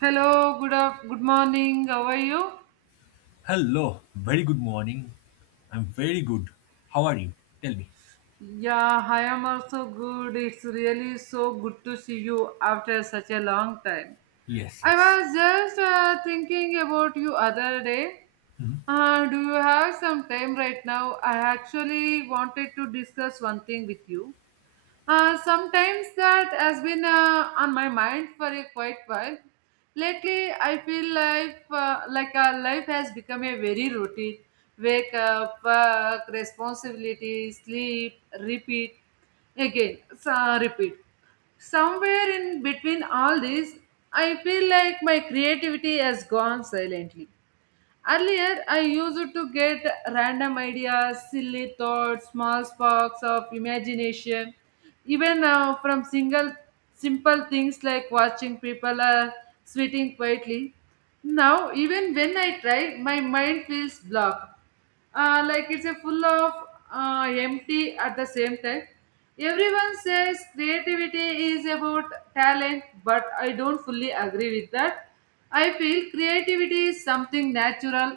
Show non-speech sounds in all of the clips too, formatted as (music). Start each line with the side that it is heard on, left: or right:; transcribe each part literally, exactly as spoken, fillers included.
right: Hello, good up, good morning. How are you?
left: Hello, very good morning. I'm very good. How are you? Tell me.
right: Yeah, I am also good. It's really so good to see you after such a long time.
left: Yes,
right: I
left: yes.
right: was just uh, thinking about you other day.
left: Mhm.
right: Uh, do you have some time right now? I actually wanted to discuss one thing with you. Uh, sometimes that has been uh, on my mind for a quite while. Lately, I feel like uh, like our life has become a very routine. Wake up, work, responsibility, sleep, repeat, again, so, repeat. Somewhere in between all this, I feel like my creativity has gone silently. Earlier, I used to get random ideas, silly thoughts, small sparks of imagination, even uh, from single simple things like watching people uh, sweating quietly. Now, even when I try, my mind feels blocked, uh, like it's a full of uh, empty at the same time. Everyone says creativity is about talent, but I don't fully agree with that. I feel creativity is something natural,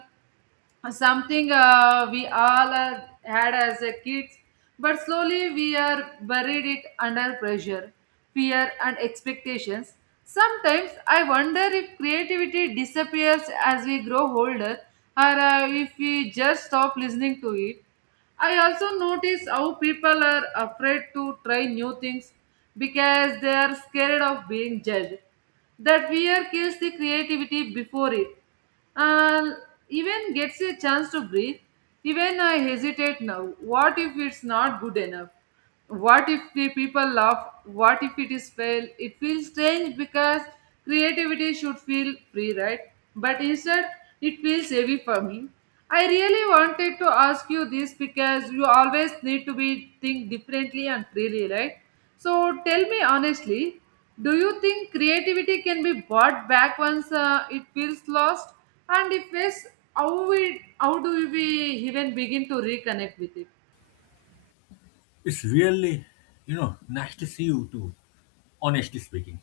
right: something uh, we all uh, had as a kids, but slowly we are buried it under pressure, fear and expectations. Sometimes I wonder if creativity disappears as we grow older, or uh, if we just stop listening to it. I also notice how people are afraid to try new things because they are scared of being judged. That fear kills the creativity before it and even gets a chance to breathe. Even I hesitate now. What if it's not good enough? What if the people laugh? What if it is fail? It feels strange because creativity should feel free, right? But instead, it feels heavy for me. I really wanted to ask you this because you always need to be think differently and freely, right? So tell me honestly, do you think creativity can be bought back once uh, it feels lost? And if yes, how we how do we even begin to reconnect with it?
left: It's really, you know, nice to see you too, honestly speaking.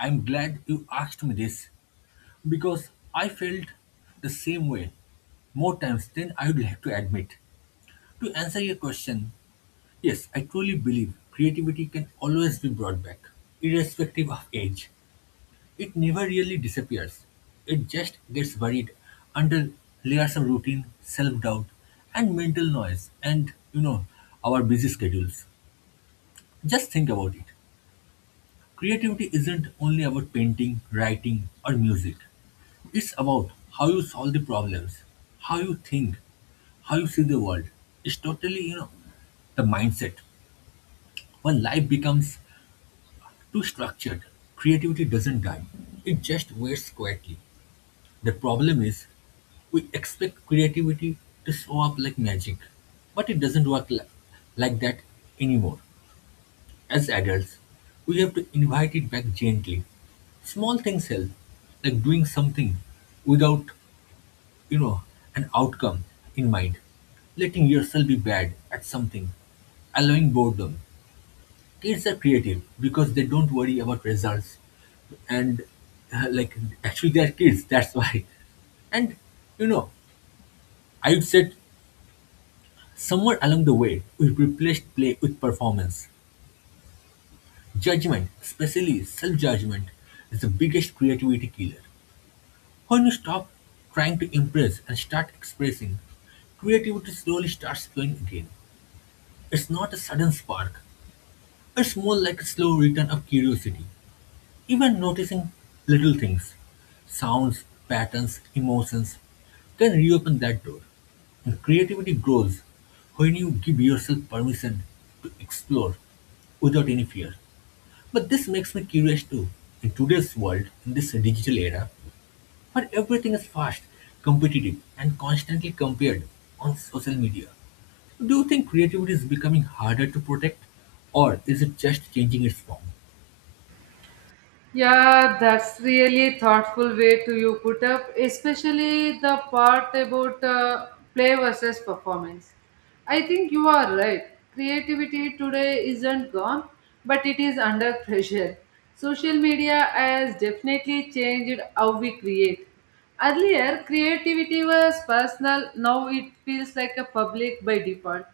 left: I'm glad you asked me this because I felt the same way more times than I would like to admit. To answer your question, yes, I truly believe creativity can always be brought back, irrespective of age. It never really disappears. It just gets buried under layers of routine, self-doubt, and mental noise and, you know, our busy schedules. Just think about it. Creativity isn't only about painting, writing, or music. It's about how you solve the problems, how you think, how you see the world. It's totally, you know, the mindset. When life becomes too structured, creativity doesn't die. It just waits quietly. The problem is, we expect creativity to show up like magic, but it doesn't work li- like that anymore. As adults, we have to invite it back gently. Small things help, like doing something without, you know, an outcome in mind, letting yourself be bad at something, allowing boredom. Kids are creative because they don't worry about results, and uh, like actually they are kids. (laughs) That's why and you know I'd said somewhere along the way we replaced play with performance. Judgment, especially self-judgment, is the biggest creativity killer. When you stop trying to impress and start expressing, creativity slowly starts flowing again. It's not a sudden spark. It's more like a slow return of curiosity. Even noticing little things, sounds, patterns, emotions, can reopen that door. And creativity grows when you give yourself permission to explore without any fear. But this makes me curious too. In today's world, in this digital era, where everything is fast, competitive, and constantly compared on social media, do you think creativity is becoming harder to protect or is it just changing its form?
right: Yeah, that's really thoughtful way to you put up, especially the part about uh, play versus performance. I think you are right. Creativity today isn't gone, but it is under (laughs) pressure. Social media has definitely changed how we create. Earlier, creativity was personal, now it feels like a public by default.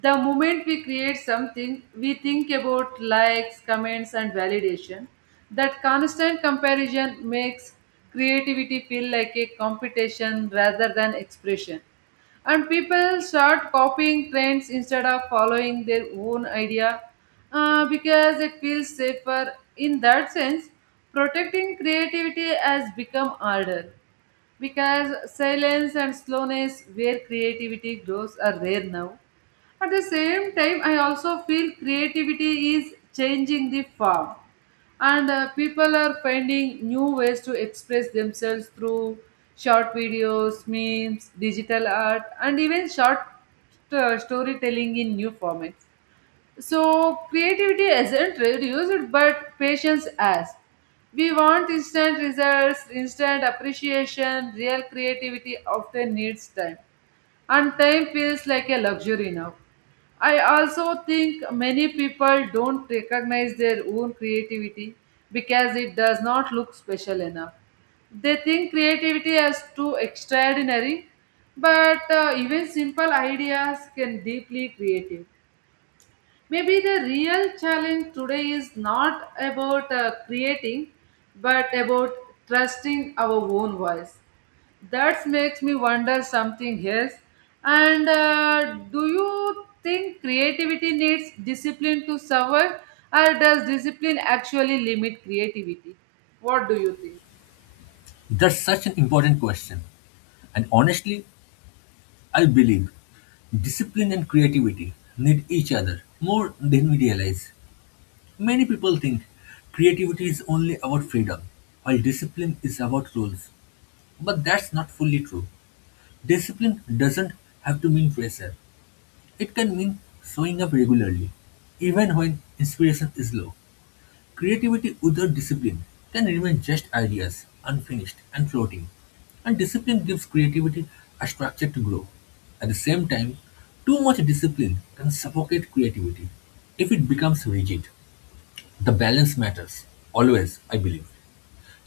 right: The moment we create something, we think about likes, comments, and validation. That constant comparison makes creativity feel like a competition rather than expression. And people start copying trends instead of following their own idea, uh, because it feels safer. In that sense, protecting creativity has become harder because silence and slowness where creativity grows are rare now. At the same time, I also feel creativity is changing the form, and uh, people are finding new ways to express themselves through short videos, memes, digital art, and even short uh, storytelling in new formats. So creativity isn't reduced, but patience as. We want instant results, instant appreciation. Real creativity often needs time, and time feels like a luxury now. I also think many people don't recognize their own creativity because it does not look special enough. They think creativity is too extraordinary, but uh, even simple ideas can deeply creative. Maybe the real challenge today is not about uh, creating, but about trusting our own voice. That makes me wonder something else. And uh, Do you think creativity needs discipline to survive, or does discipline actually limit creativity? What do you think?
left: That's such an important question. And honestly, I believe discipline and creativity need each other more than we realize. Many people think creativity is only about freedom, while discipline is about rules. But that's not fully true. Discipline doesn't have to mean pressure, it can mean showing up regularly, even when inspiration is low. Creativity without discipline can remain just ideas, unfinished and floating. And discipline gives creativity a structure to grow. At the same time, too much discipline can suffocate creativity if it becomes rigid. The balance matters, always, I believe.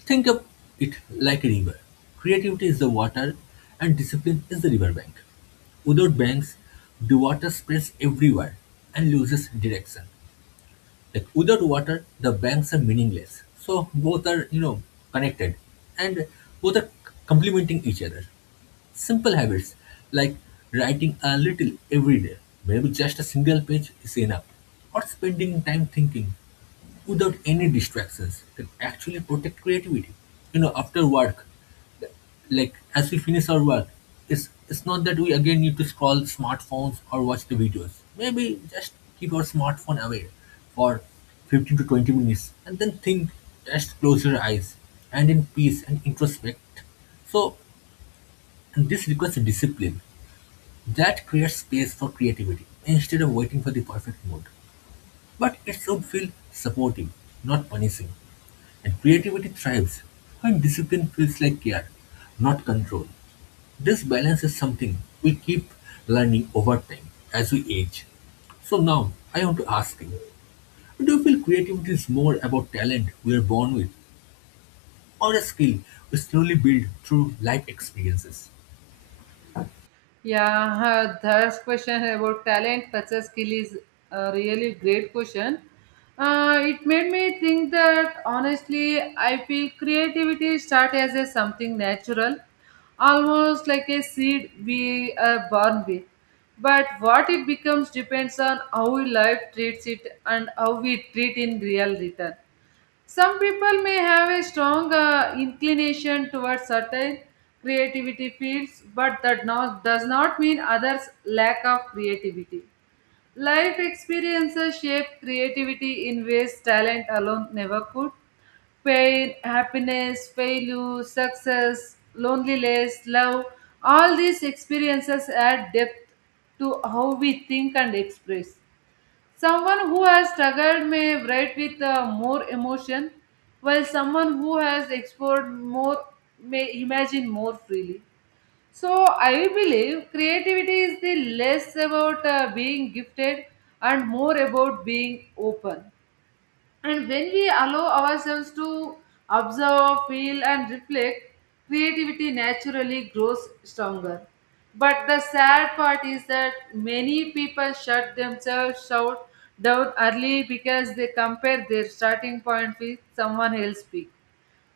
left: Think of it like a river. Creativity is the water, and discipline is the riverbank. Without banks, the water spreads everywhere and loses direction. Like without water, the banks are meaningless. So both are, you know, connected and both are complementing each other. Simple habits like writing a little every day, maybe just a single page is enough, or spending time thinking without any distractions can actually protect creativity. You know, after work, like as we finish our work, it's it's not that we again need to scroll smartphones or watch the videos. Maybe just keep our smartphone away for fifteen to twenty minutes and then think, just close your eyes and in peace and introspect. So and this requires discipline that creates space for creativity instead of waiting for the perfect mood. But it should feel supportive, not punishing. And creativity thrives when discipline feels like care, not control. This balance is something we keep learning over time as we age. So now I want to ask you, do you feel creativity is more about talent we are born with or a skill we slowly build through life experiences?
right: Yeah, uh, third question about talent versus skill is a really great question. Uh, it made me think that honestly, I feel creativity start as a something natural, almost like a seed we are born with. But what it becomes depends on how life treats it and how we treat in real return. Some people may have a strong uh, inclination towards certain creativity fields, but that no- does not mean others lack of creativity. Life experiences shape creativity in ways talent alone never could. Pain, happiness, failure, success, loneliness, love, all these experiences add depth to how we think and express. Someone who has struggled may write with uh, more emotion, while someone who has explored more may imagine more freely. So, I believe creativity is the less about uh, being gifted and more about being open. And when we allow ourselves to observe, feel, and reflect, creativity naturally grows stronger. But the sad part is that many people shut themselves out down early because they compare their starting point with someone else's peak.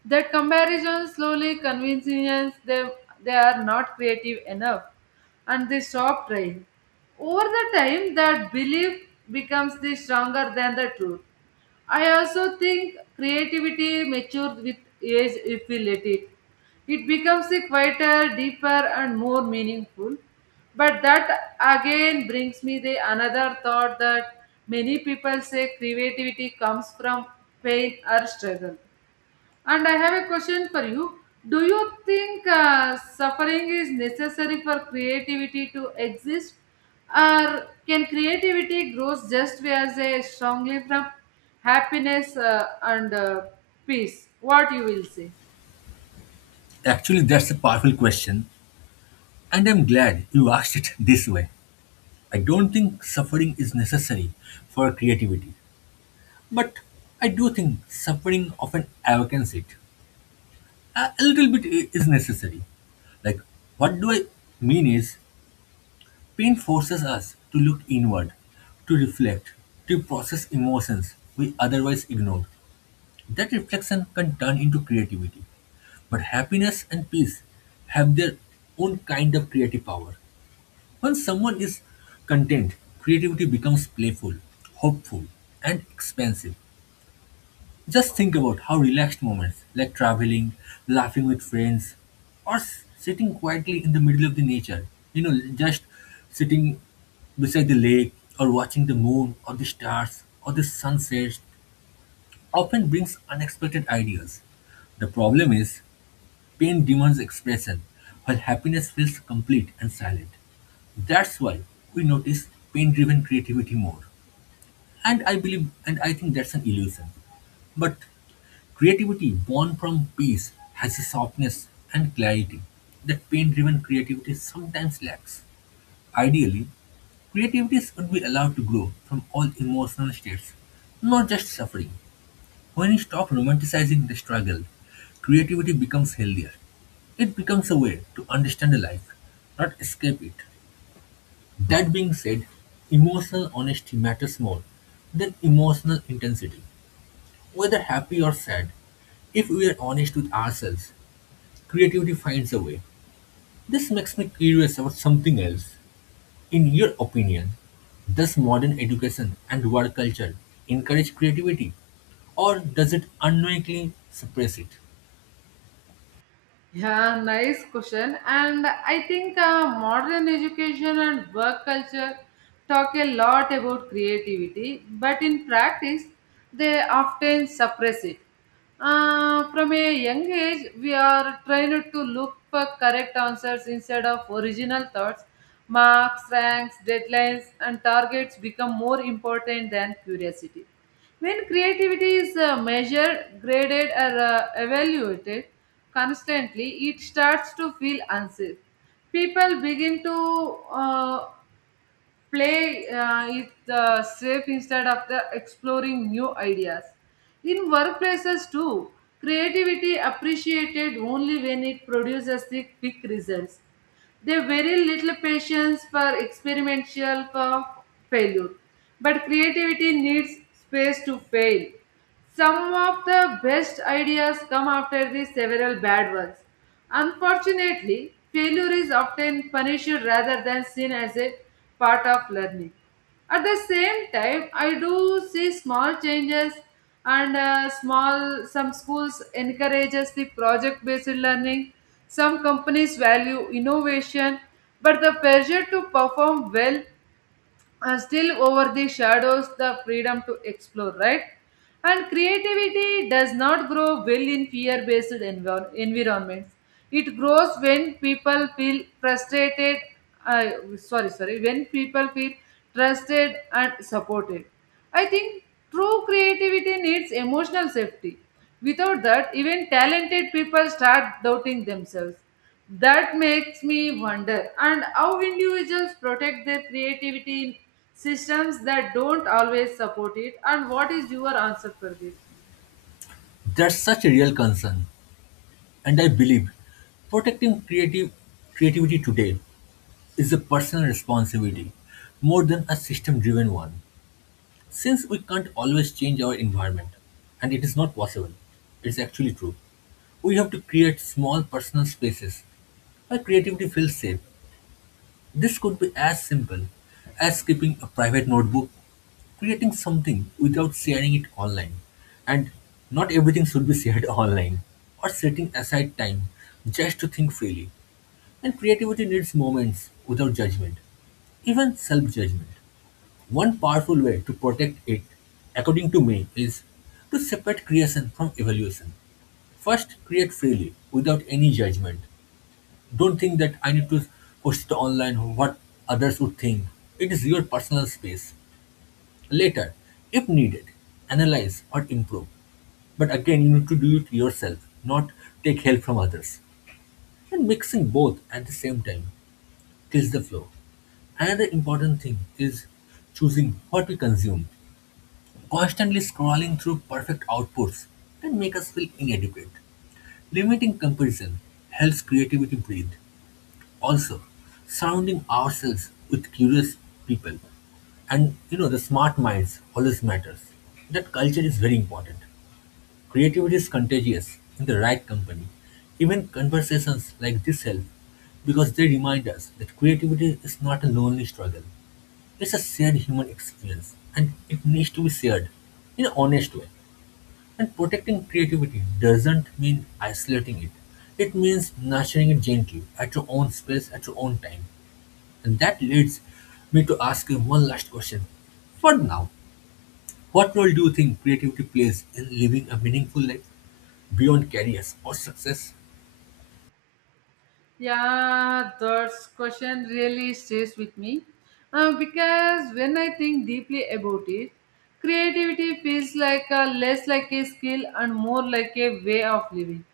right: That comparison slowly convinces them they are not creative enough and they stop trying. Over the time, that belief becomes the stronger than the truth. I also think creativity matures with age if we let it. It becomes a quieter, deeper, and more meaningful. But that again brings me the another thought that many people say creativity comes from pain or struggle. And I have a question for you. Do you think uh, suffering is necessary for creativity to exist? Or can creativity grows just as a strongly from happiness uh, and uh, peace? What you will say?
left: Actually, that's a powerful question and I'm glad you asked it this way. I don't think suffering is necessary for creativity, but I do think suffering often awakens it. A a little bit i- is necessary. Like, what do I mean is, pain forces us to look inward, to reflect, to process emotions we otherwise ignore. That reflection can turn into creativity. But happiness and peace have their own kind of creative power. When someone is content, creativity becomes playful, hopeful, and expansive. Just think about how relaxed moments like traveling, laughing with friends, or s- sitting quietly in the middle of the nature, you know, just sitting beside the lake or watching the moon or the stars or the sunset often brings unexpected ideas. The problem is pain demands expression while happiness feels complete and silent. That's why we notice pain driven creativity more. And I believe, and I think that's an illusion. But creativity born from peace has a softness and clarity that pain driven creativity sometimes lacks. Ideally, creativities would be allowed to grow from all emotional states, not just suffering. When you stop romanticizing the struggle, creativity becomes healthier. It becomes a way to understand life, not escape it. That being said, emotional honesty matters more than emotional intensity, whether happy or sad. If we are honest with ourselves, creativity finds a way. This makes me curious about something else. In your opinion, does modern education and work culture encourage creativity, or does it unknowingly suppress it?
right: Yeah, nice question. And I think uh, modern education and work culture talk a lot about creativity, but in practice, they often suppress it. Uh, from a young age, we are trained to look for correct answers instead of original thoughts. Marks, ranks, deadlines, and targets become more important than curiosity. When creativity is uh, measured, graded, or uh, evaluated constantly, it starts to feel unsafe. People begin to uh, play uh, it uh, safe instead of the exploring new ideas in workplaces too. Creativity appreciated only when it produces the quick results. There very little patience for experimental for failure, but creativity needs space to fail. Some of the best ideas come after the several bad ones. Unfortunately, failure is often punished rather than seen as a part of learning. At the same time, I do see small changes and uh, small some schools encourages the project based learning. Some companies value innovation, but the pressure to perform well uh, still over the shadows the freedom to explore, right? And creativity does not grow well in fear based envir- environments. It grows when people feel frustrated, uh, sorry sorry when people feel trusted and supported. I think true creativity needs emotional safety. Without that, even talented people start doubting themselves. That makes me wonder and how individuals protect their creativity in systems that don't always support it, and what is your answer for it?
left: That's such a real concern, and I believe protecting creative creativity today is a personal responsibility more than a system driven one, since we can't always change our environment, and it is not possible. It's actually true. We have to create small personal spaces where creativity feels safe. This could be as simple as keeping a private notebook, creating something without sharing it online, and not everything should be shared (laughs) online, or setting aside time just to think freely. And creativity needs moments without judgment, even self judgment. One powerful way to protect it, according to me, is to separate creation from evaluation. First, create freely, without any judgment. Don't think that I need to post it online what others would think. It is your personal space. Later, if needed, analyze or improve. But again, you need to do it yourself, not take help from others. And mixing both at the same time kills the flow. Another important thing is choosing what we consume. Constantly scrolling through perfect outputs can make us feel inadequate. Limiting comparison helps creativity breathe. Also, surrounding ourselves with curious people and you know the smart minds always matters. That culture is very important. Creativity is contagious in the right company. Even conversations like this help because they remind us that creativity is not a lonely struggle. It's a shared human experience and it needs to be shared in an honest way. And protecting creativity doesn't mean isolating it. It means nurturing it gently at your own space, at your own time. And that leads me to ask you one last question. For now, what role do you think creativity plays in living a meaningful life beyond careers or success?
right: Yeah, that question really stays with me uh, because when I think deeply about it, creativity feels like a, less like a skill and more like a way of living.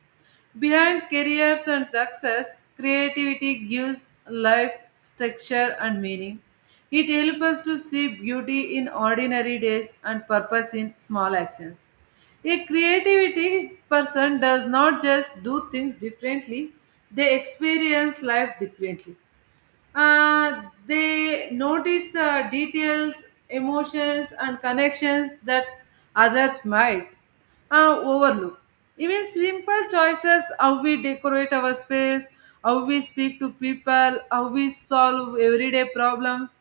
right: Behind careers and success, creativity gives life structure and meaning. It helps us to see beauty in ordinary days and purpose in small actions. A creativity person does not just do things differently, they experience life differently. Uh, they notice uh, details, emotions, and connections that others might uh, overlook. Even simple choices, how we decorate our space, how we speak to people, how we solve everyday problems,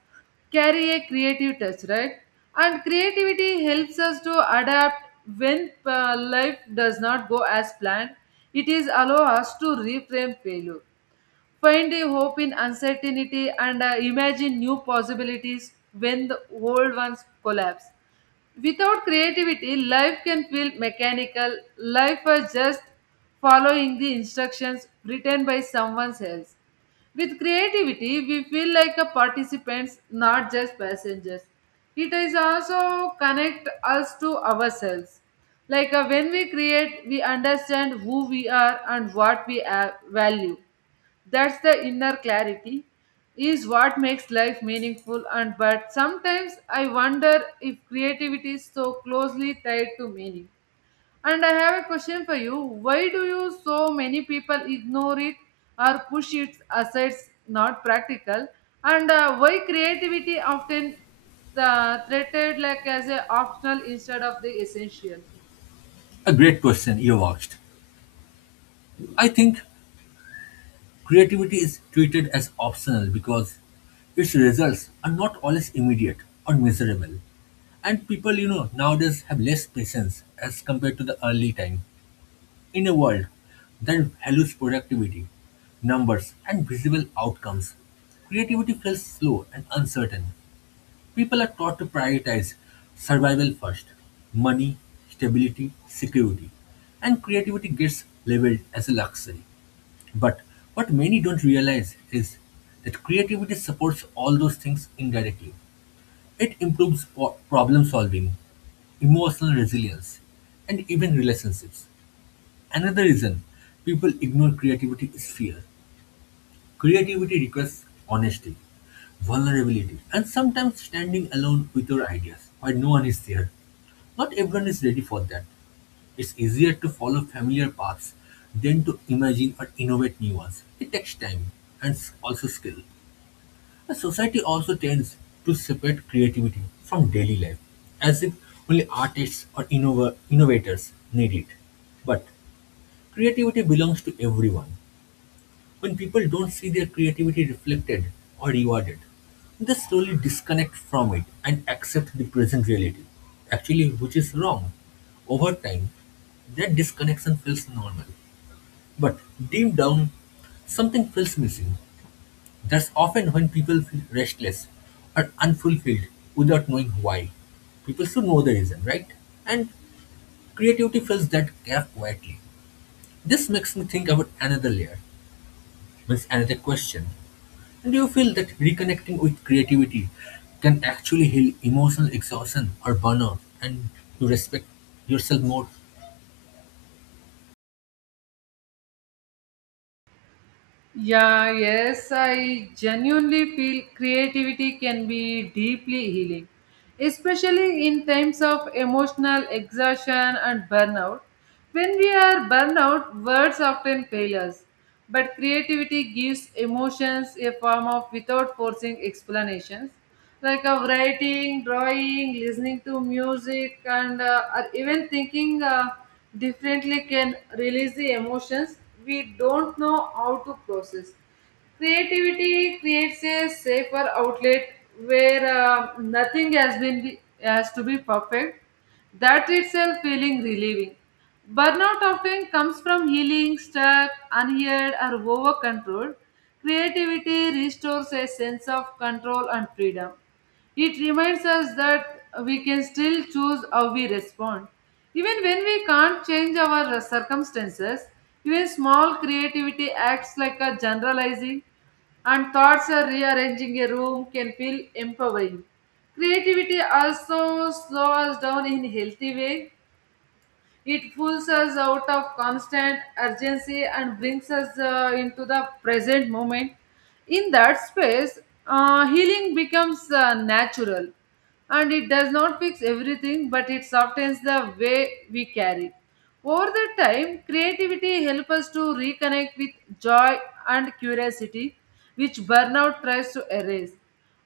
right: carry a creative touch, right? And creativity helps us to adapt when uh, life does not go as planned. It is allow us to reframe failure, find a hope in uncertainty, and uh, imagine new possibilities when the old ones collapse. Without creativity, life can feel mechanical. Life is just following the instructions written by someone else. With creativity, we feel like a participants, not just passengers. It is also connect us to ourselves. Like uh, when we create, we understand who we are and what we uh, value. That's the inner clarity, is what makes life meaningful. And but sometimes I wonder if creativity is so closely tied to meaning. And I have a question for you. Why do you so many people ignore it or push it aside? It's not practical. And uh, Why creativity often uh, treated like as an optional instead of the essential?
left: A great question you've asked. I think creativity is treated as optional because its results are not always immediate or measurable. And people, you know, nowadays have less patience as compared to the early time in a world that values productivity, numbers, and visible outcomes. Creativity feels slow and uncertain. People are taught to prioritize survival first money, stability, security, and creativity gets labeled as a luxury. But what many don't realize is that creativity supports all those things indirectly. It improves o- problem solving, emotional resilience, and even relationships. Another reason people ignore creativity is fear. Creativity requires honesty, vulnerability, and sometimes standing alone with your ideas while no one is there. Not everyone is ready for that. It's easier to follow familiar paths than to imagine or innovate new ones. It takes time and s- also skill. The society also tends to separate creativity from daily life, as if only artists or innova- innovators need it. But creativity belongs to everyone. When people don't see their creativity reflected or rewarded, they slowly disconnect from it and accept the present reality, actually, which is wrong. Over time, that disconnection feels normal. But deep down, something feels missing. That's often when people feel restless or unfulfilled without knowing why. People should know the reason, right? And creativity fills that gap quietly. This makes me think about another layer, means another question. And do you feel that reconnecting with creativity can actually heal emotional exhaustion or burnout and you respect yourself more?
right: Yeah, yes, I genuinely feel creativity can be deeply healing, especially in times of emotional exhaustion and burnout. When we are burnout, words often fail us, but creativity gives emotions a form of without forcing explanations, like of writing, drawing, listening to music, and uh, or even thinking uh, differently can release the emotions we don't know how to process. Creativity creates a safer outlet where uh, nothing has been has to be perfect, that itself feeling relieving. Burnout often comes from healing, stuck, unheard, or over controlled. Creativity restores a sense of control and freedom. It reminds us that we can still choose how we respond. Even when we can't change our circumstances, even small creativity acts like a generalizing and thoughts are rearranging a room can feel empowering. Creativity also slows us down in a healthy way. It pulls us out of constant urgency and brings us uh, into the present moment. In that space, uh, healing becomes uh, natural, and it does not fix everything, but it softens the way we carry. Over the time, creativity helps us to reconnect with joy and curiosity, which burnout tries to erase.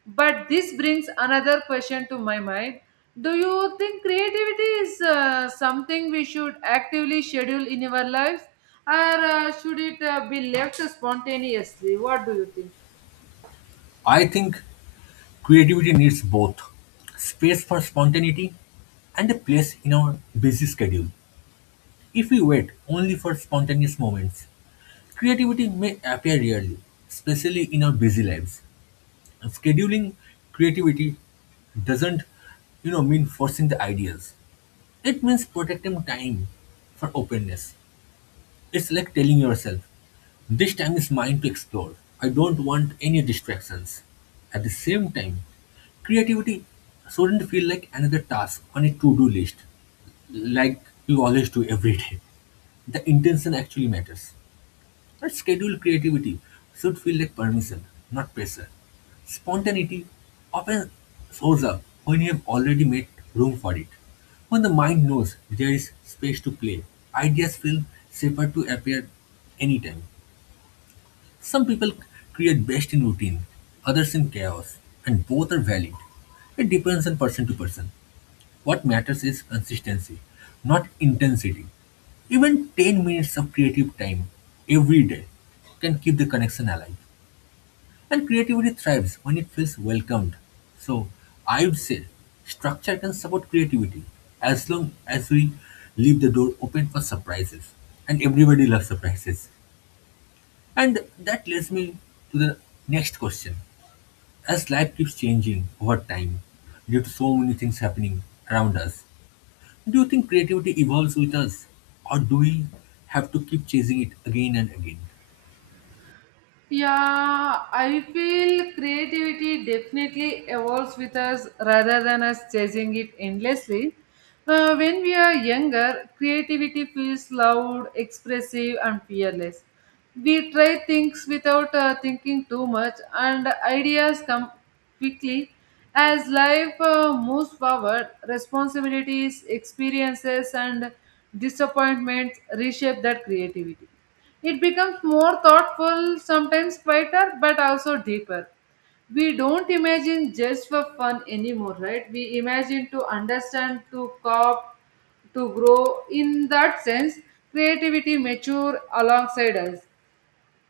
right: But this brings another question to my mind. Do you think creativity is uh, something we should actively schedule in our lives or uh, should it uh, be left spontaneously? What do you think?
left: I think creativity needs both space for spontaneity and a place in our busy schedule. If we wait only for spontaneous moments, creativity may appear rarely, especially in our busy lives. And scheduling creativity doesn't, you know, mean forcing the ideas. It means protecting time for openness. It's like telling yourself, this time is mine to explore. I don't want any distractions. At the same time, creativity shouldn't feel like another task on a to do list, like you always do every (laughs) day. The intention actually matters. Our scheduled creativity should feel like permission, not pressure. Spontaneity often shows up when you have already made room for it. When the mind knows there is space to play, ideas feel safer to appear anytime. Some people create best in routine, others in chaos, and both are valid. It depends on person to person. What matters is consistency, not intensity. Even ten minutes of creative time every day can keep the connection alive. And creativity thrives when it feels welcomed. So, I would say structure can support creativity as long as we leave the door open for surprises. And everybody loves surprises. And that leads me to the next question. As life keeps changing over time due to so many things happening around us, do you think creativity evolves with us, or do we have to keep chasing it again and again?
right: Yeah, I feel creativity definitely evolves with us rather than us chasing it endlessly. Uh, when we are younger, creativity feels loud, expressive, and fearless. We try things without uh, thinking too much, and ideas come quickly. As life uh, moves forward, responsibilities, experiences, and disappointments reshape that creativity, it becomes more thoughtful, sometimes quieter, but also deeper. We don't imagine just for fun anymore, right? We imagine to understand, to cop, to grow. In that sense, creativity mature alongside us.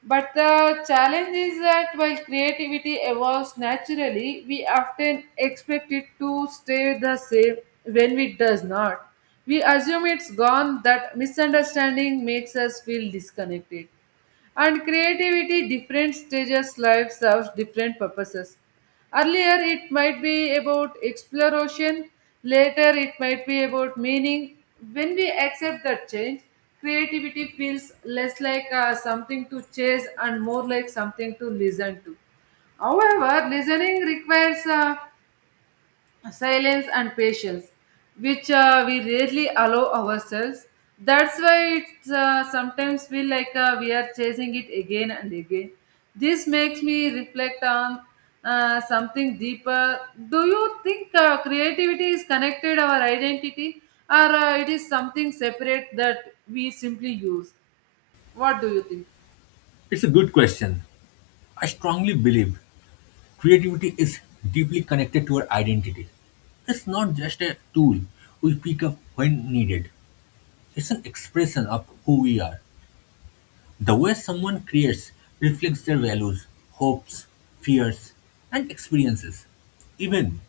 right: But the challenge is that while creativity evolves naturally, we often expect it to stay the same when it does not. We assume it's gone, that misunderstanding makes us feel disconnected. And creativity, different stages, life serves different purposes. Earlier, it might be about exploration, later, it might be about meaning. When we accept that change, creativity feels less like uh, something to chase and more like something to listen to. However, listening requires uh, silence and patience, which uh, we rarely allow ourselves. That's why it's uh, sometimes feel like uh, we are chasing it again and again. This makes me reflect on uh, something deeper. Do you think uh, creativity is connected our identity, or uh, it is something separate that we simply use? What do you think?
left: It's a good question. I strongly believe creativity is deeply connected to our identity. It's not just a tool we pick up when needed, it's an expression of who we are. The way someone creates reflects their values, hopes, fears, and experiences. Even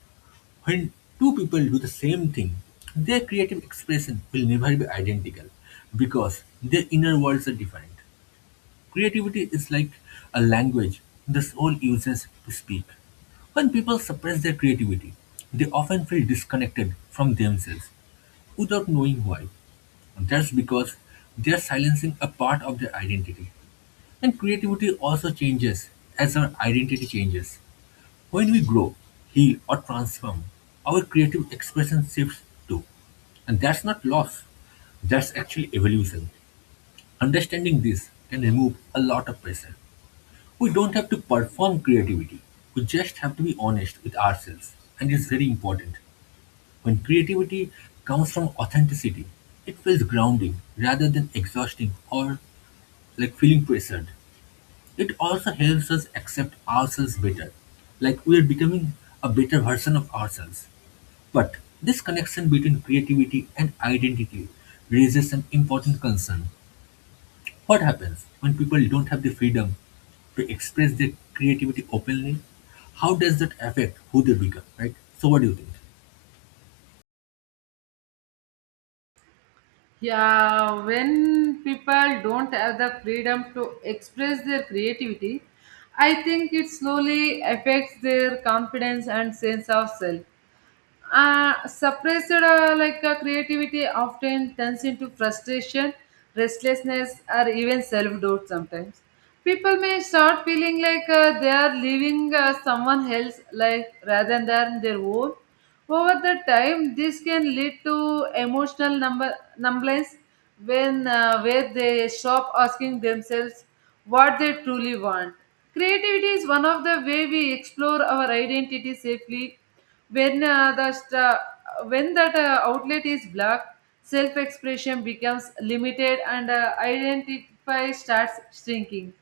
left: when two people do the same thing, their creative expression will never be identical because their inner worlds are different. Creativity is like a language the soul uses to speak. When people suppress their creativity, they often feel disconnected from themselves without knowing why. That's because they are silencing a part of their identity. And creativity also changes as our identity changes. When we grow, heal, or transform, our creative expression shifts too. And that's not loss, that's actually evolution. Understanding this can remove a lot of pressure. We don't have to perform creativity, we just have to be honest with ourselves. And it's very important. When creativity comes from authenticity, it feels grounding rather than exhausting or like feeling pressured. It also helps us accept ourselves better, like we are becoming a better version of ourselves. But this connection between creativity and identity raises an important concern. What happens when people don't have the freedom to express their creativity openly? How does that affect who they become, right? So, what do you think?
right: Yeah, when people don't have the freedom to express their creativity, I think it slowly affects their confidence and sense of self, uh, suppressed, uh, like uh, creativity often turns into frustration, restlessness, or even self-doubt. Sometimes people may start feeling like uh, they are living uh, someone else's life rather than their own. Over the time, this can lead to emotional number, numbness, when uh, where they stop asking themselves what they truly want. Creativity is one of the way we explore our identity safely. When uh, the st- uh, when that uh, outlet is blocked, self-expression becomes limited and uh, identify starts shrinking.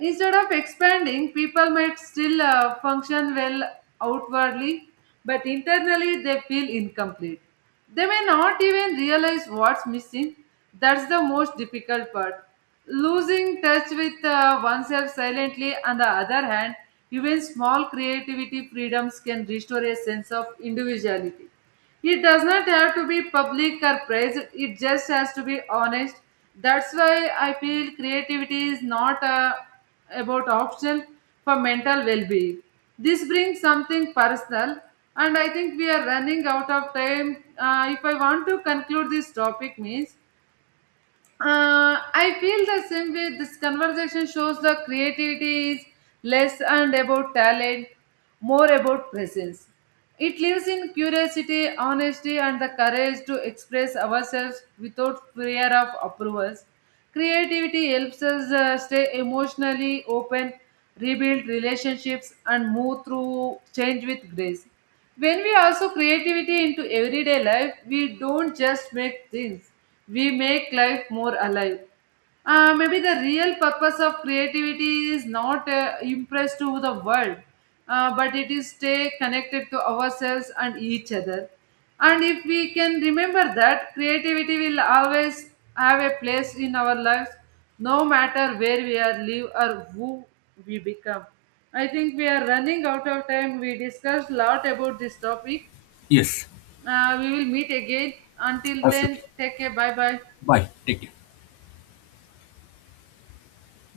right: Instead of expanding, people might still uh, function well outwardly, but internally they feel incomplete. They may not even realize what's missing. That's the most difficult part. Losing touch with uh, oneself silently, on the other hand, even small creativity freedoms can restore a sense of individuality. It does not have to be public or private. It just has to be honest. That's why I feel creativity is not a, about option for mental well-being. This brings something personal, and I think we are running out of time. Uh, if I want to conclude this topic, means uh, I feel the same way. This conversation shows the creativity is less and about talent, more about presence. It lives in curiosity, honesty, and the courage to express ourselves without fear of approvals. Creativity helps us uh, stay emotionally open, rebuild relationships, and move through change with grace. When we also creativity into everyday life, we don't just make things, we make life more alive. Uh, maybe the real purpose of creativity is not uh, impressed to the world, uh, but it is stay connected to ourselves and each other. And if we can remember that, creativity will always have a place in our lives, no matter where we are live or who we become. I think we are running out of time, we discussed lot about this topic.
left: Yes,
right: Uh, we will meet again. Until then,
left: absolutely.
right: take care, bye bye.
left: Bye. Take care.